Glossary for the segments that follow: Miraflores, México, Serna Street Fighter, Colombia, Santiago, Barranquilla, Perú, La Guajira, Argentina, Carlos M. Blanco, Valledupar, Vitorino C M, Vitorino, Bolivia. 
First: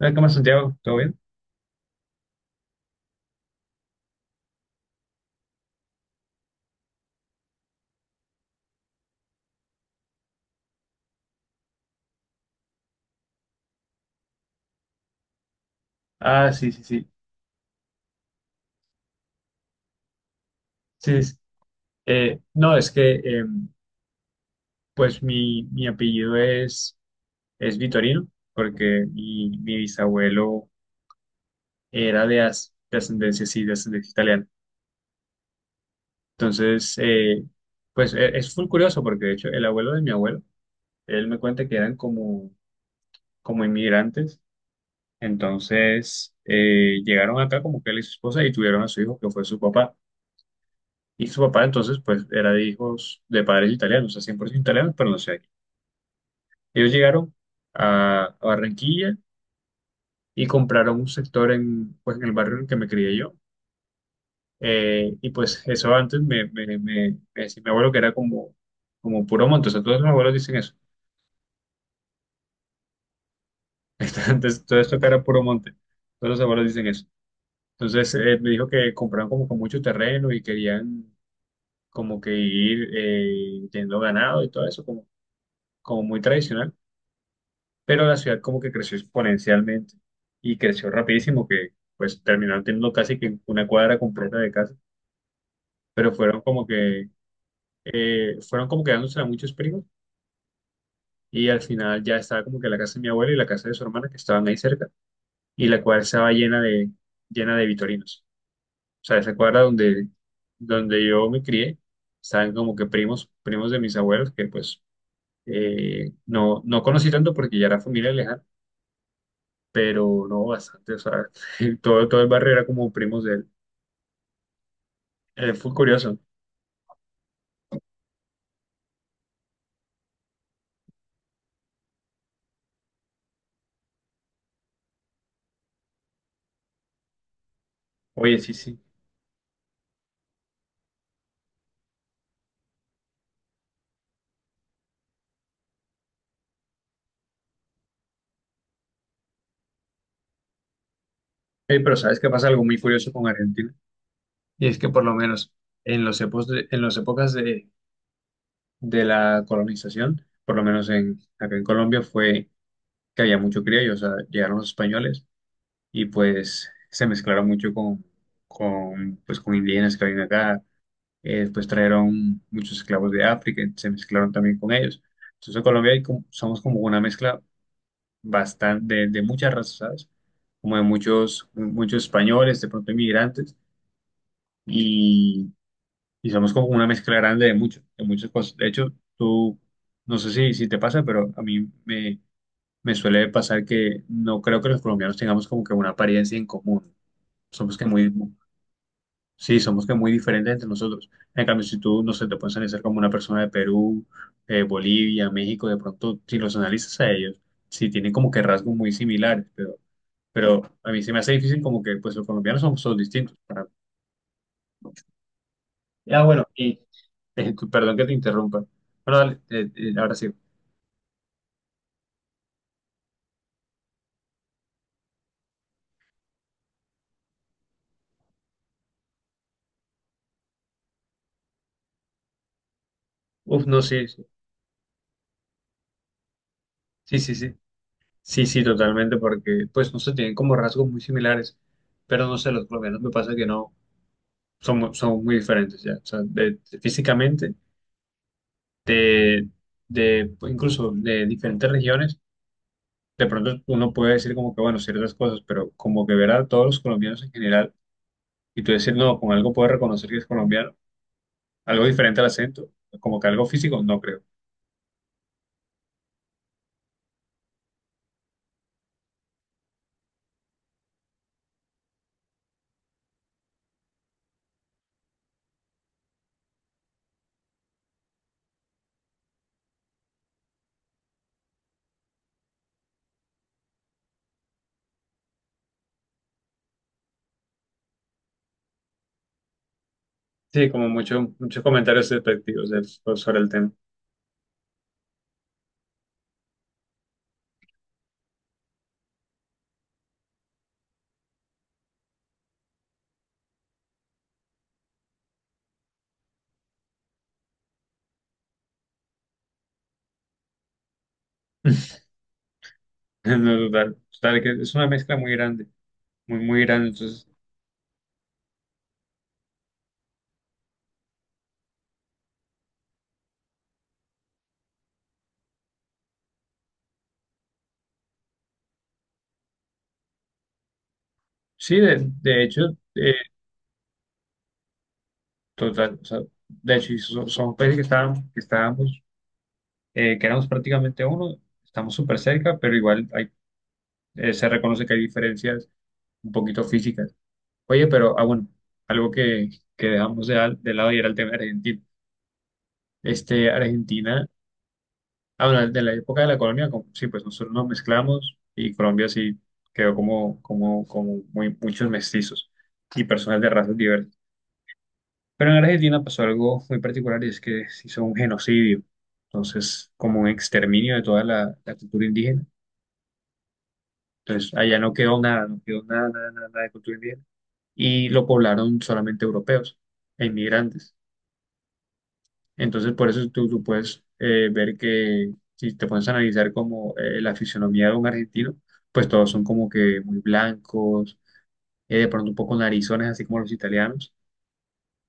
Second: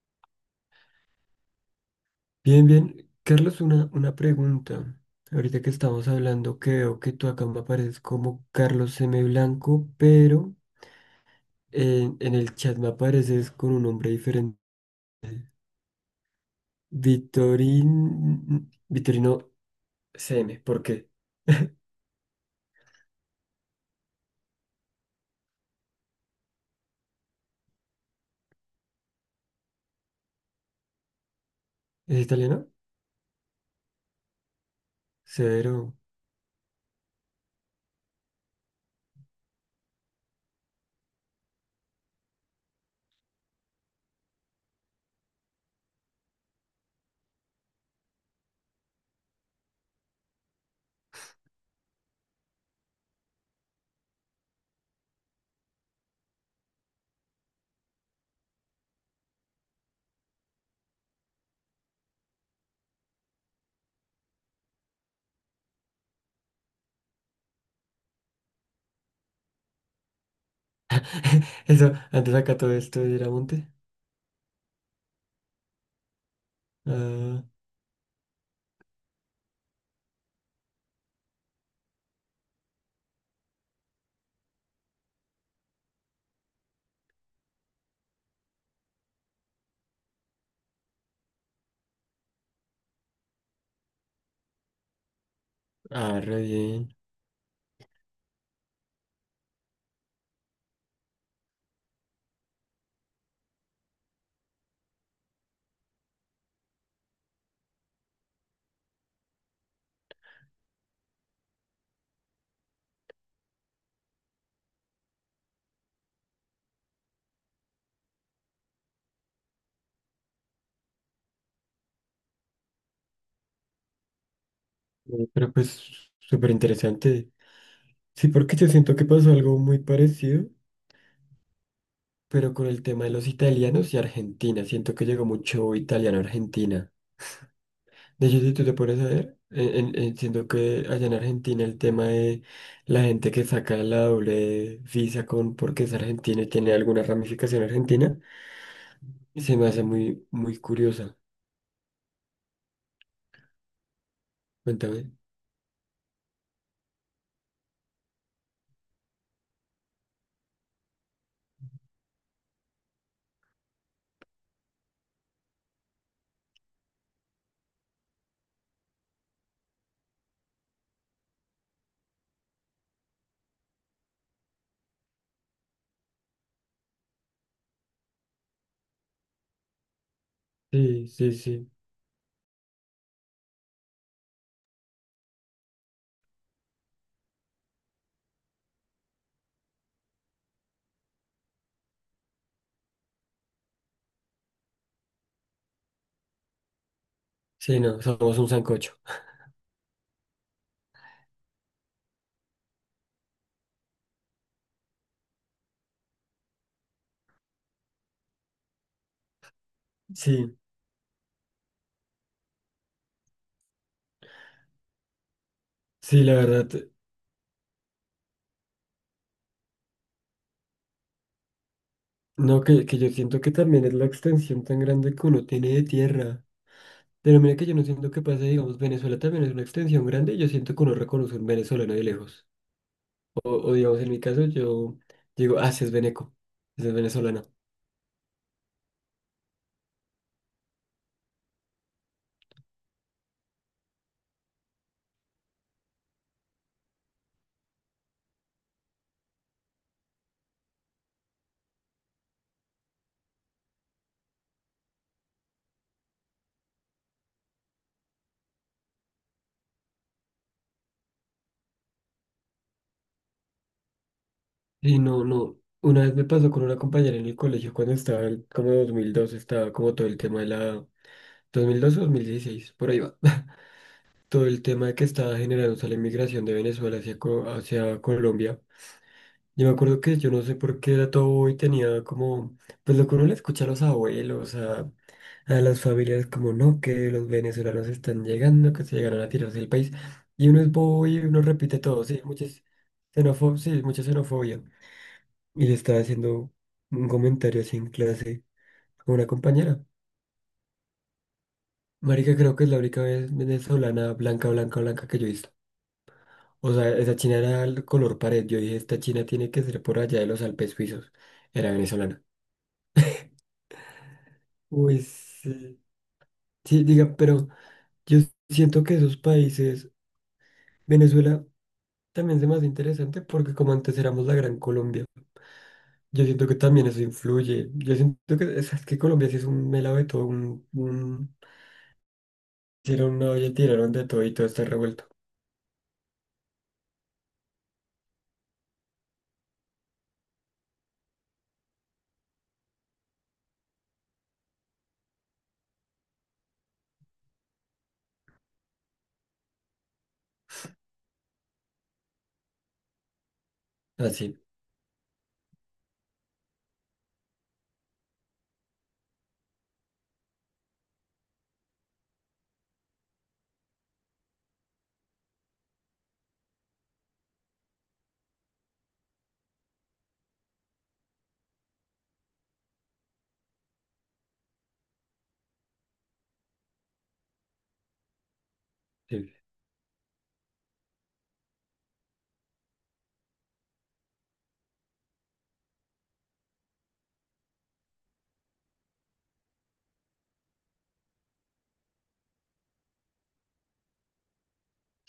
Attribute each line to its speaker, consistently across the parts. Speaker 1: ¿Cómo estás, Santiago? ¿Todo bien?
Speaker 2: Bien, bien. Carlos, una pregunta. Ahorita que estamos hablando, que veo que tú acá me apareces como Carlos M. Blanco, pero en el chat me apareces con un nombre diferente.
Speaker 1: Ah, sí, sí, sí.
Speaker 2: Vitorino C M. ¿Por qué?
Speaker 1: Sí, es- no, es que pues mi apellido es Vitorino, porque mi bisabuelo
Speaker 2: ¿Es
Speaker 1: era
Speaker 2: italiano?
Speaker 1: de ascendencia, sí, de ascendencia italiana.
Speaker 2: Severo.
Speaker 1: Entonces, pues es full curioso, porque de hecho el abuelo de mi abuelo, él me cuenta que eran como inmigrantes. Entonces, llegaron acá como que él y su esposa y tuvieron a su hijo, que fue su papá. Y su papá entonces pues era de hijos de padres italianos, o sea, 100% italianos, pero no sé. Ellos llegaron a Barranquilla y compraron un sector en, pues, en el barrio en el que me crié yo. Y pues eso antes me decía mi abuelo que era como puro monte, o sea, todos los abuelos dicen eso.
Speaker 2: Eso, antes acá todo esto era monte.
Speaker 1: Antes todo esto que era puro monte, todos los abuelos dicen eso.
Speaker 2: Ah,
Speaker 1: Entonces me dijo que compraron como con mucho terreno y querían como que ir teniendo ganado y todo eso, como muy tradicional. Pero la ciudad como que creció exponencialmente y creció rapidísimo que pues terminaron teniendo casi que una cuadra completa de casas, pero
Speaker 2: ah,
Speaker 1: fueron
Speaker 2: re
Speaker 1: como
Speaker 2: bien.
Speaker 1: que fueron como quedándose a muchos primos, y al final ya estaba como que la casa de mi abuela y la casa de su hermana que estaban ahí cerca y la cuadra estaba llena de vitorinos. O sea, esa cuadra donde yo me crié estaban como que primos primos de mis abuelos que pues no conocí tanto porque ya era familia lejana, pero no bastante, o sea, todo el barrio era como primos de él.
Speaker 2: Pero
Speaker 1: Fue
Speaker 2: pues
Speaker 1: curioso.
Speaker 2: súper interesante. Sí, porque yo siento que pasó algo muy parecido. Pero con el tema de los italianos y Argentina, siento que llegó mucho italiano a Argentina. De
Speaker 1: Oye,
Speaker 2: hecho,
Speaker 1: sí,
Speaker 2: si tú te
Speaker 1: sí.
Speaker 2: pones a ver, siento que allá en Argentina el tema de la gente que saca la doble visa con porque es argentina y tiene alguna ramificación argentina, se me hace muy, muy curiosa.
Speaker 1: Pero ¿sabes qué pasa? Algo muy curioso con Argentina. Y es que por
Speaker 2: Cuéntame.
Speaker 1: lo menos en las épocas de la colonización, por lo menos acá en Colombia, fue que había mucho criollo, o sea, llegaron los españoles y pues se mezclaron mucho con indígenas que habían acá. Después trajeron muchos esclavos de África, se mezclaron también con ellos. Entonces, en Colombia somos como una mezcla bastante, de muchas razas, ¿sabes? Como de
Speaker 2: Sí, sí, sí.
Speaker 1: muchos españoles, de pronto inmigrantes, y, y somos como una mezcla grande de mucho, de muchas cosas. De hecho, tú, no sé si, si te pasa, pero me suele pasar que no creo que los colombianos tengamos como que una apariencia en común. Somos
Speaker 2: Sí,
Speaker 1: que
Speaker 2: no,
Speaker 1: muy,
Speaker 2: somos un sancocho.
Speaker 1: sí, somos que muy diferentes entre nosotros. En cambio, si tú, no sé, te puedes analizar como una persona de Perú, Bolivia, México, de pronto, si los analizas a ellos, sí tienen como que rasgos muy similares, pero
Speaker 2: Sí,
Speaker 1: a mí se me hace difícil como que pues los colombianos somos todos distintos.
Speaker 2: sí,
Speaker 1: Ya,
Speaker 2: la
Speaker 1: bueno, y
Speaker 2: verdad.
Speaker 1: Perdón que te interrumpa. Bueno, dale, ahora sí.
Speaker 2: No, que yo siento que también es la extensión tan grande que uno tiene de tierra. Pero mira que yo no siento que pase, digamos, Venezuela también es una extensión grande, yo siento que uno reconoce un venezolano de lejos. O,
Speaker 1: Uf,
Speaker 2: o
Speaker 1: no, sí,
Speaker 2: digamos, en mi
Speaker 1: sí,
Speaker 2: caso, yo digo, ah, sí es veneco, sí es
Speaker 1: sí, sí,
Speaker 2: venezolana.
Speaker 1: sí, sí, sí, totalmente, porque pues no sé, tienen como rasgos muy similares, pero no sé, los colombianos me pasa que no, son muy diferentes ya, o sea, físicamente, de, de, pues, incluso de diferentes regiones, de pronto uno puede decir como que, bueno, ciertas cosas, pero como que ver a todos los colombianos en general y tú decir, no, con algo puedes reconocer que es colombiano. Algo diferente al acento, como que algo físico, no creo.
Speaker 2: Y no, no, una vez me pasó con una compañera en el colegio cuando estaba, como 2002, estaba como todo el tema de la... 2012, 2016, por ahí va. Todo el tema de que estaba generándose la inmigración de Venezuela hacia, hacia Colombia. Yo me acuerdo que yo no sé por qué era todo y tenía como, pues lo que uno le escucha a los abuelos, a las familias como no, que los venezolanos están llegando, que se llegaron a tirarse el país. Y uno
Speaker 1: Sí,
Speaker 2: es
Speaker 1: como
Speaker 2: bobo y uno
Speaker 1: muchos
Speaker 2: repite todo,
Speaker 1: comentarios
Speaker 2: sí, muchas
Speaker 1: despectivos sobre el
Speaker 2: xenofo
Speaker 1: tema.
Speaker 2: sí, mucha xenofobia. Y le estaba haciendo un comentario así en clase a una compañera. Marica, creo que es la única vez venezolana blanca, blanca, blanca que yo he visto. O sea, esa china era el color pared. Yo dije, esta china tiene que ser por allá de los Alpes suizos. Era venezolana.
Speaker 1: No, total, total, que es una
Speaker 2: Uy,
Speaker 1: mezcla muy grande,
Speaker 2: sí.
Speaker 1: muy
Speaker 2: Sí,
Speaker 1: grande.
Speaker 2: diga,
Speaker 1: Entonces,
Speaker 2: pero yo siento que esos países, Venezuela. También se me hace interesante porque como antes éramos la Gran Colombia, yo siento que también eso influye. Yo siento que es que Colombia sí es un melado de todo, un
Speaker 1: sí, de hecho, eh,
Speaker 2: hicieron una olla y tiraron de todo y todo está revuelto.
Speaker 1: total, o sea, de hecho, y son países que estábamos, que éramos prácticamente uno, estamos súper cerca, pero igual hay, se reconoce que hay diferencias un poquito físicas. Oye, pero, ah, bueno, algo que, que dejamos de lado y era el tema de Argentina. Este, Argentina.
Speaker 2: Así,
Speaker 1: Ah, bueno, de la época de la colonia, sí, pues nosotros nos mezclamos y Colombia sí quedó como muy, muchos mestizos y personas de razas diversas. Pero en Argentina pasó algo muy particular y es que se hizo un genocidio, entonces como un exterminio de toda la cultura indígena. Entonces allá no quedó nada, no quedó nada, nada, nada nada de cultura indígena y lo poblaron solamente
Speaker 2: sí.
Speaker 1: europeos e inmigrantes. Entonces, por eso tú puedes ver que si te pones a analizar como la fisionomía de un argentino, pues todos son como que muy blancos, de pronto un poco narizones, así como los italianos.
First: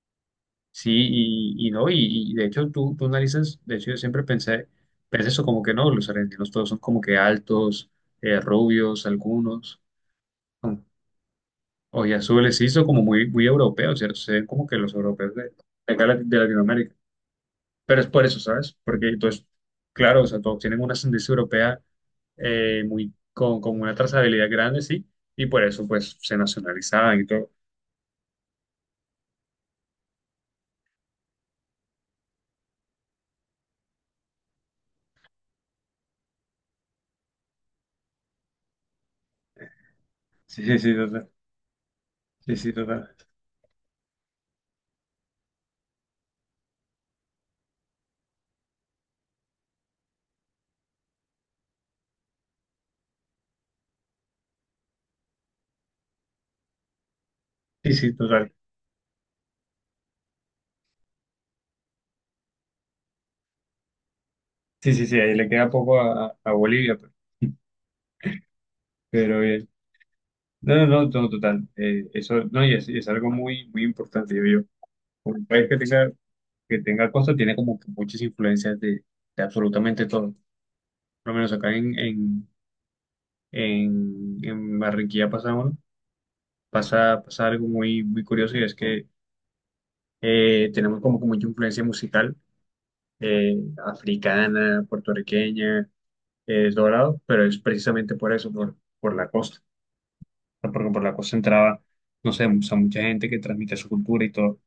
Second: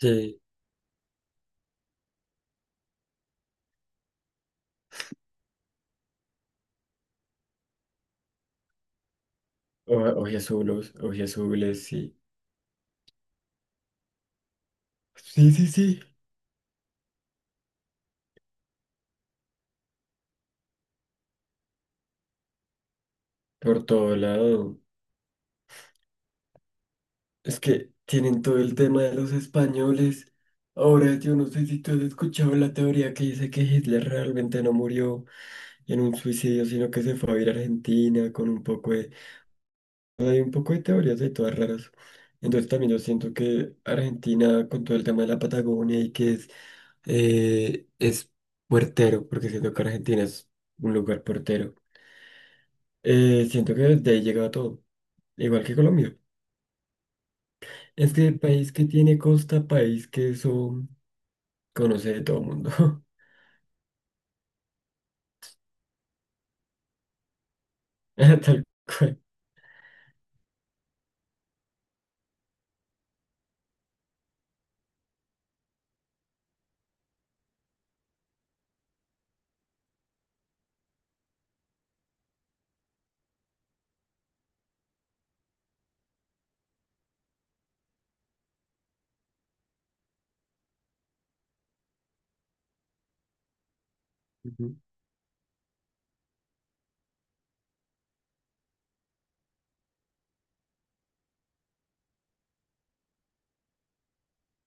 Speaker 2: Sí.
Speaker 1: Sí, y no, y de hecho tú analizas, de hecho yo siempre pensé eso como que no, los argentinos todos son como que altos, rubios, algunos,
Speaker 2: O,
Speaker 1: con
Speaker 2: oye azules, sí.
Speaker 1: ojiazules, sí, son como muy europeos, ¿cierto? Se ven como que los europeos
Speaker 2: Sí, sí,
Speaker 1: de
Speaker 2: sí.
Speaker 1: acá de Latinoamérica. Pero es por eso, ¿sabes? Porque entonces, claro, o sea, todos tienen una ascendencia europea con
Speaker 2: Por
Speaker 1: una
Speaker 2: todo
Speaker 1: trazabilidad
Speaker 2: lado.
Speaker 1: grande, sí, y por eso pues se nacionalizaban y todo.
Speaker 2: Es que tienen todo el tema de los españoles. Ahora yo no sé si tú has escuchado la teoría que dice que Hitler realmente no murió en un suicidio, sino que se fue a ir a Argentina con un poco de Hay un
Speaker 1: Sí,
Speaker 2: poco
Speaker 1: sí,
Speaker 2: de
Speaker 1: sí,
Speaker 2: teorías
Speaker 1: total.
Speaker 2: de todas raras.
Speaker 1: Sí,
Speaker 2: Entonces
Speaker 1: sí,
Speaker 2: también yo
Speaker 1: total.
Speaker 2: siento que Argentina, con todo el tema de la Patagonia y que es puertero, porque siento que Argentina es un lugar puertero, siento que desde ahí llega todo, igual que Colombia.
Speaker 1: Sí,
Speaker 2: Es
Speaker 1: sí,
Speaker 2: que el
Speaker 1: total.
Speaker 2: país que tiene costa, país que eso conoce de todo el mundo.
Speaker 1: Sí, sí, sí, ahí le queda poco a Bolivia,
Speaker 2: Tal cual.
Speaker 1: pero bien. No, no, no, no, total. Eso, no, y es algo muy, muy importante, yo digo. Un país que tenga costa tiene como que muchas influencias de absolutamente todo. Por lo menos acá en Barranquilla pasa algo muy, muy curioso y es que tenemos como que mucha influencia musical eh,
Speaker 2: Ujú.
Speaker 1: africana, puertorriqueña, dorado, pero es precisamente por eso, por la costa. O sea, porque por la costa entraba, no sé, o sea, mucha gente que transmite su cultura y todo.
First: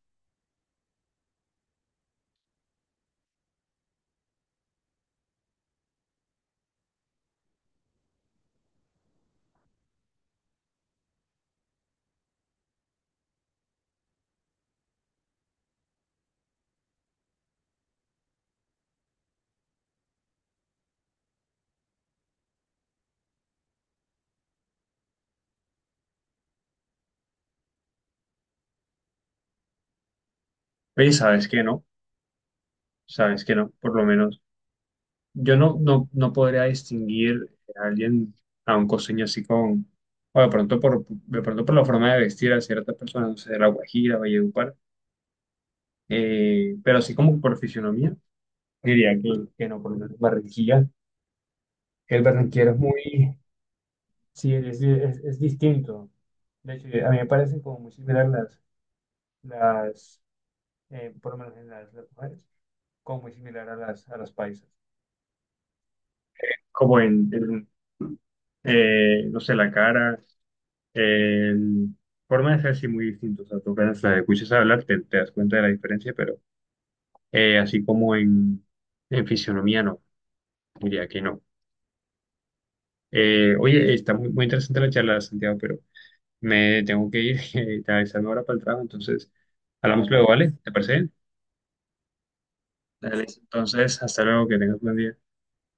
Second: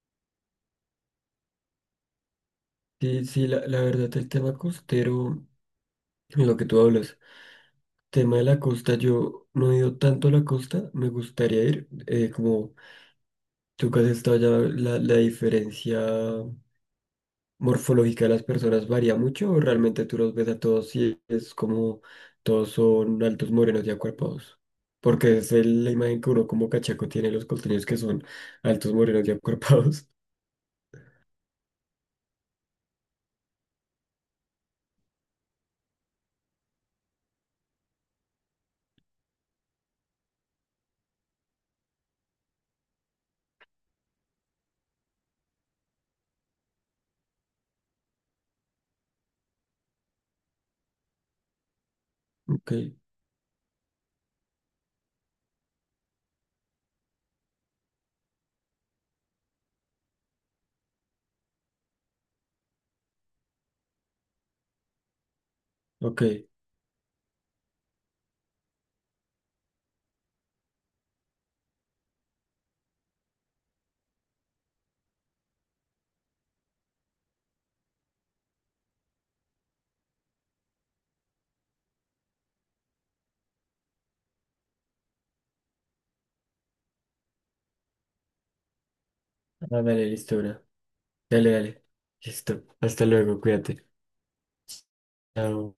Speaker 2: Sí, sí, la verdad, el tema costero, lo que tú hablas. Tema de la costa, yo no he ido tanto a la costa, me gustaría ir, como tú que has estado allá, la diferencia morfológica de las personas varía mucho, o realmente tú los ves a todos y es como todos son altos, morenos y acuerpados, porque es la imagen que uno como cachaco tiene de los costeños que son altos, morenos y acuerpados.
Speaker 1: Oye, ¿sabes que no? ¿Sabes que no? Por lo menos yo no podría distinguir a alguien, a un costeño así con, o de pronto de pronto por la forma de vestir a ciertas personas, no sé, de La Guajira, Valledupar. Pero así como por fisionomía, diría que no, por lo Barranquilla. El barranquillero
Speaker 2: Ok,
Speaker 1: es muy, sí, es distinto. De hecho, a mí me parecen como muy similar las por lo menos en las mujeres, como muy similar a a las paisas.
Speaker 2: ok,
Speaker 1: Como no sé, la cara, el forma de ser sí muy distinto. O sea, tú apenas la escuchas hablar, te das cuenta de la diferencia, pero eh, así como en, en fisionomía, no, diría que no. Oye, está muy, muy interesante la charla, Santiago, pero me tengo que ir realizando ahora para el trabajo, entonces
Speaker 2: ah, dale,
Speaker 1: hablamos luego,
Speaker 2: listo,
Speaker 1: ¿vale?
Speaker 2: una.
Speaker 1: ¿Te parece bien?
Speaker 2: Dale, dale, listo, hasta
Speaker 1: Dale,
Speaker 2: luego, cuídate.
Speaker 1: entonces, hasta luego, que tengas un buen día.
Speaker 2: Chao.